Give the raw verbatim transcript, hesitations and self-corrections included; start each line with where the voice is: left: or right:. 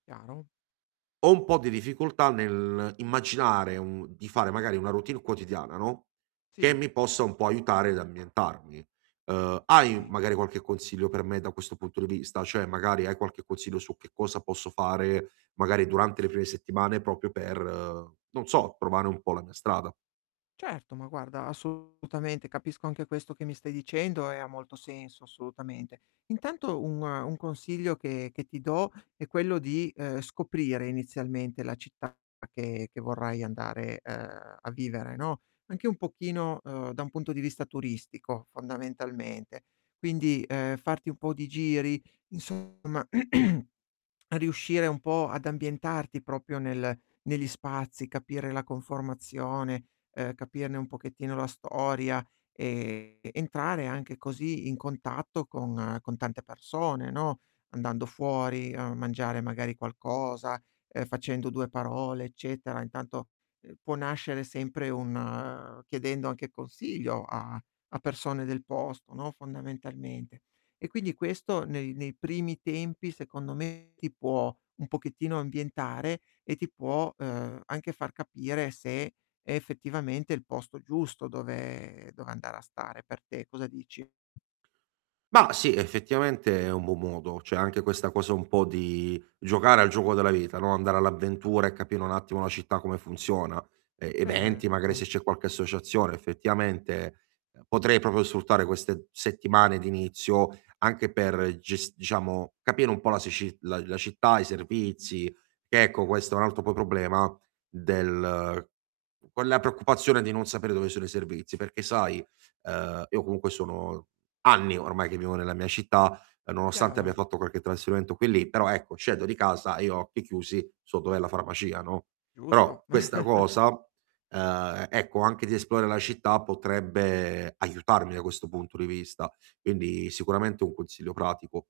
left: Chiaro.
right: Ho un po' di difficoltà nell'immaginare un di fare magari una routine quotidiana, no, che
left: Sì.
right: mi possa un po' aiutare ad ambientarmi. Ehm, hai
left: kay.
right: magari qualche consiglio per me da questo punto di vista? ceh, magari hai qualche consiglio su che cosa posso fare magari durante le prime settimane propio, per, non so, trovare un po' la mia strada?
left: Certo, ma guarda, assolutamente, capisco anche questo che mi stai dicendo e ha molto senso, assolutamente. Intanto un un consiglio che che ti do è quello di, ehm, scoprire inizialmente la città che che vorrai andare, ehm, a vivere, no. Anche un pochino, ehm, da un punto di vista turistico, fondamentalmente. Quindi, ehm, farti un po' di giri, insomma, riuscire un po' ad ambientarti propio, nel negli spazi, capire la conformazione, ehm, capirne un pochettino la storia ed entrare anche così in contatto con con tante persone, no. Andando fuori a mangiare magari qualcosa, ehm, facendo due parole eccetera. Intanto può nascere sempre un chiedendo anche consiglio a a persone del posto, no, fondamentalmente. E quindi questo nei, nei primi tempi secondo me ti può un pochettino ambientare e ti può, ehm, anche far capire se è effettivamente il posto giusto dove dove andare a stare per te. Cosa dici?
right: Bah sì, effettivamente è un buon modo. Cioè, anche questa cosa un po' di giocare al gioco della vita, no, andare all'avventura e capire un attimo la città come funziona. E eventi, magari
left: Certo.
right: se c'è qualche associazione, effettivamente, ehm, potrei proprio sfruttare queste settimane di inizio anche per gest diciamo capire un po' la sici la la città, i servizi. Che ecco, questo è un altro po problema del con la preoccupazione di non sapere dove sono i servizi, perché sai, ehm, io comunque sono anni ormai che vivo nella mia città, nonostante abbia
left: Chiaro.
right: fatto qualche trasferimento qui e lì, però ecco, scendo di casa e io a occhi chiusi so dov'è la farmacia, no.
left: Giusto.
right: Però questa cosa ehm, ecco anche di esplorare la città potrebbe aiutarmi da questo punto di vista. Quindi sicuramente un consiglio pratico.